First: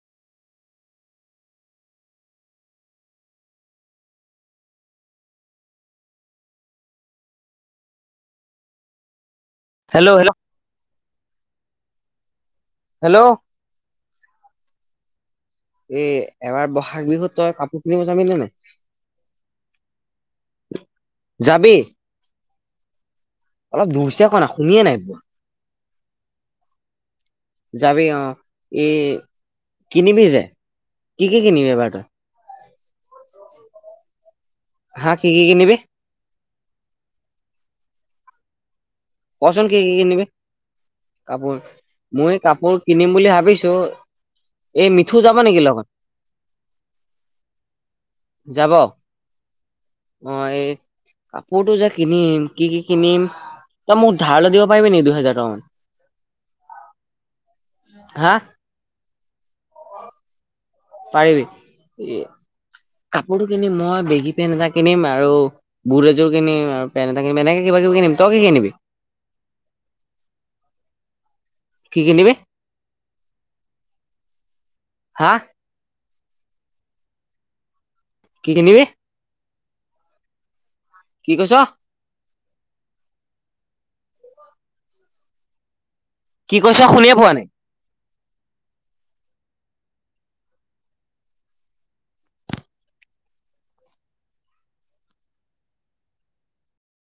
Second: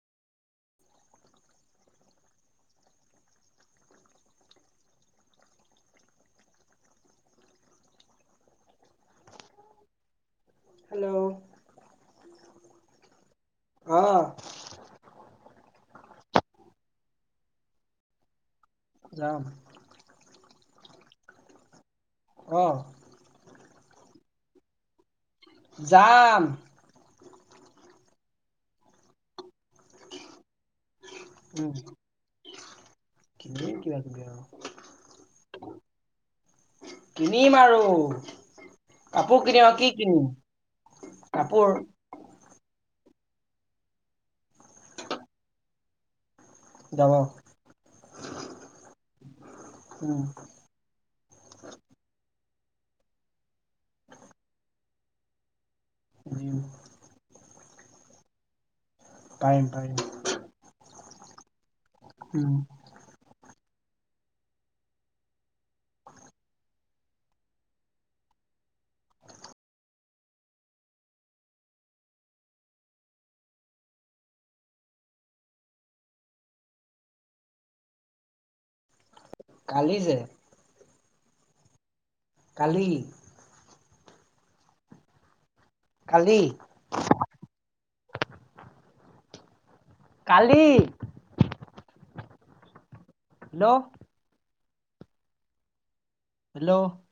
Hello hello hello hello অ' এ এবাৰ বহাগ বিহুত তই কাপোৰ কিনিব যাবি নে নাই যাম যাবি অহ অলপ জুৰছে ক না শুনিয়ে নাই যাম যাবি অ এই কিনিবি যে কি কি কিনিবি এবাৰ ত কিনে ক তম হা কি কি কি নিবি কিনিম আৰু, কাপোৰ কিনিম কচোন আৰু কি কি কিনিম কিনিবি কাপোৰ মই কাপোৰ, কিনিম বুলি ভাবিছো এই মিঠু যাব নেকি লগত যাব যাব উম অ' এই কাপোৰটো যে কিনিম কি কি কিনিম তই মোক ধাৰলৈৈ দিব পাৰিবি নেকি দুহেজাৰ টকামান [unintelligible] হাঁ পাৰিম পাৰিম। পাৰিবি উম ই কাপোৰটো কিনিম মই বেগী পেন এটা কিনম আৰু বুট এযোৰ কিনিম আৰু পেন এটা কিনম এনেকে কিবা কিবি কিনিম তই কি কিনিবি কিনিবি [inaudible] কি কিনিবি। হাঁ কি কিনিবি। কালি যে কি কৈছ কালি কালি কি কৈছ শুনিয়ে পোৱা নাই। কালি। হেল্ল'। হেল্ল'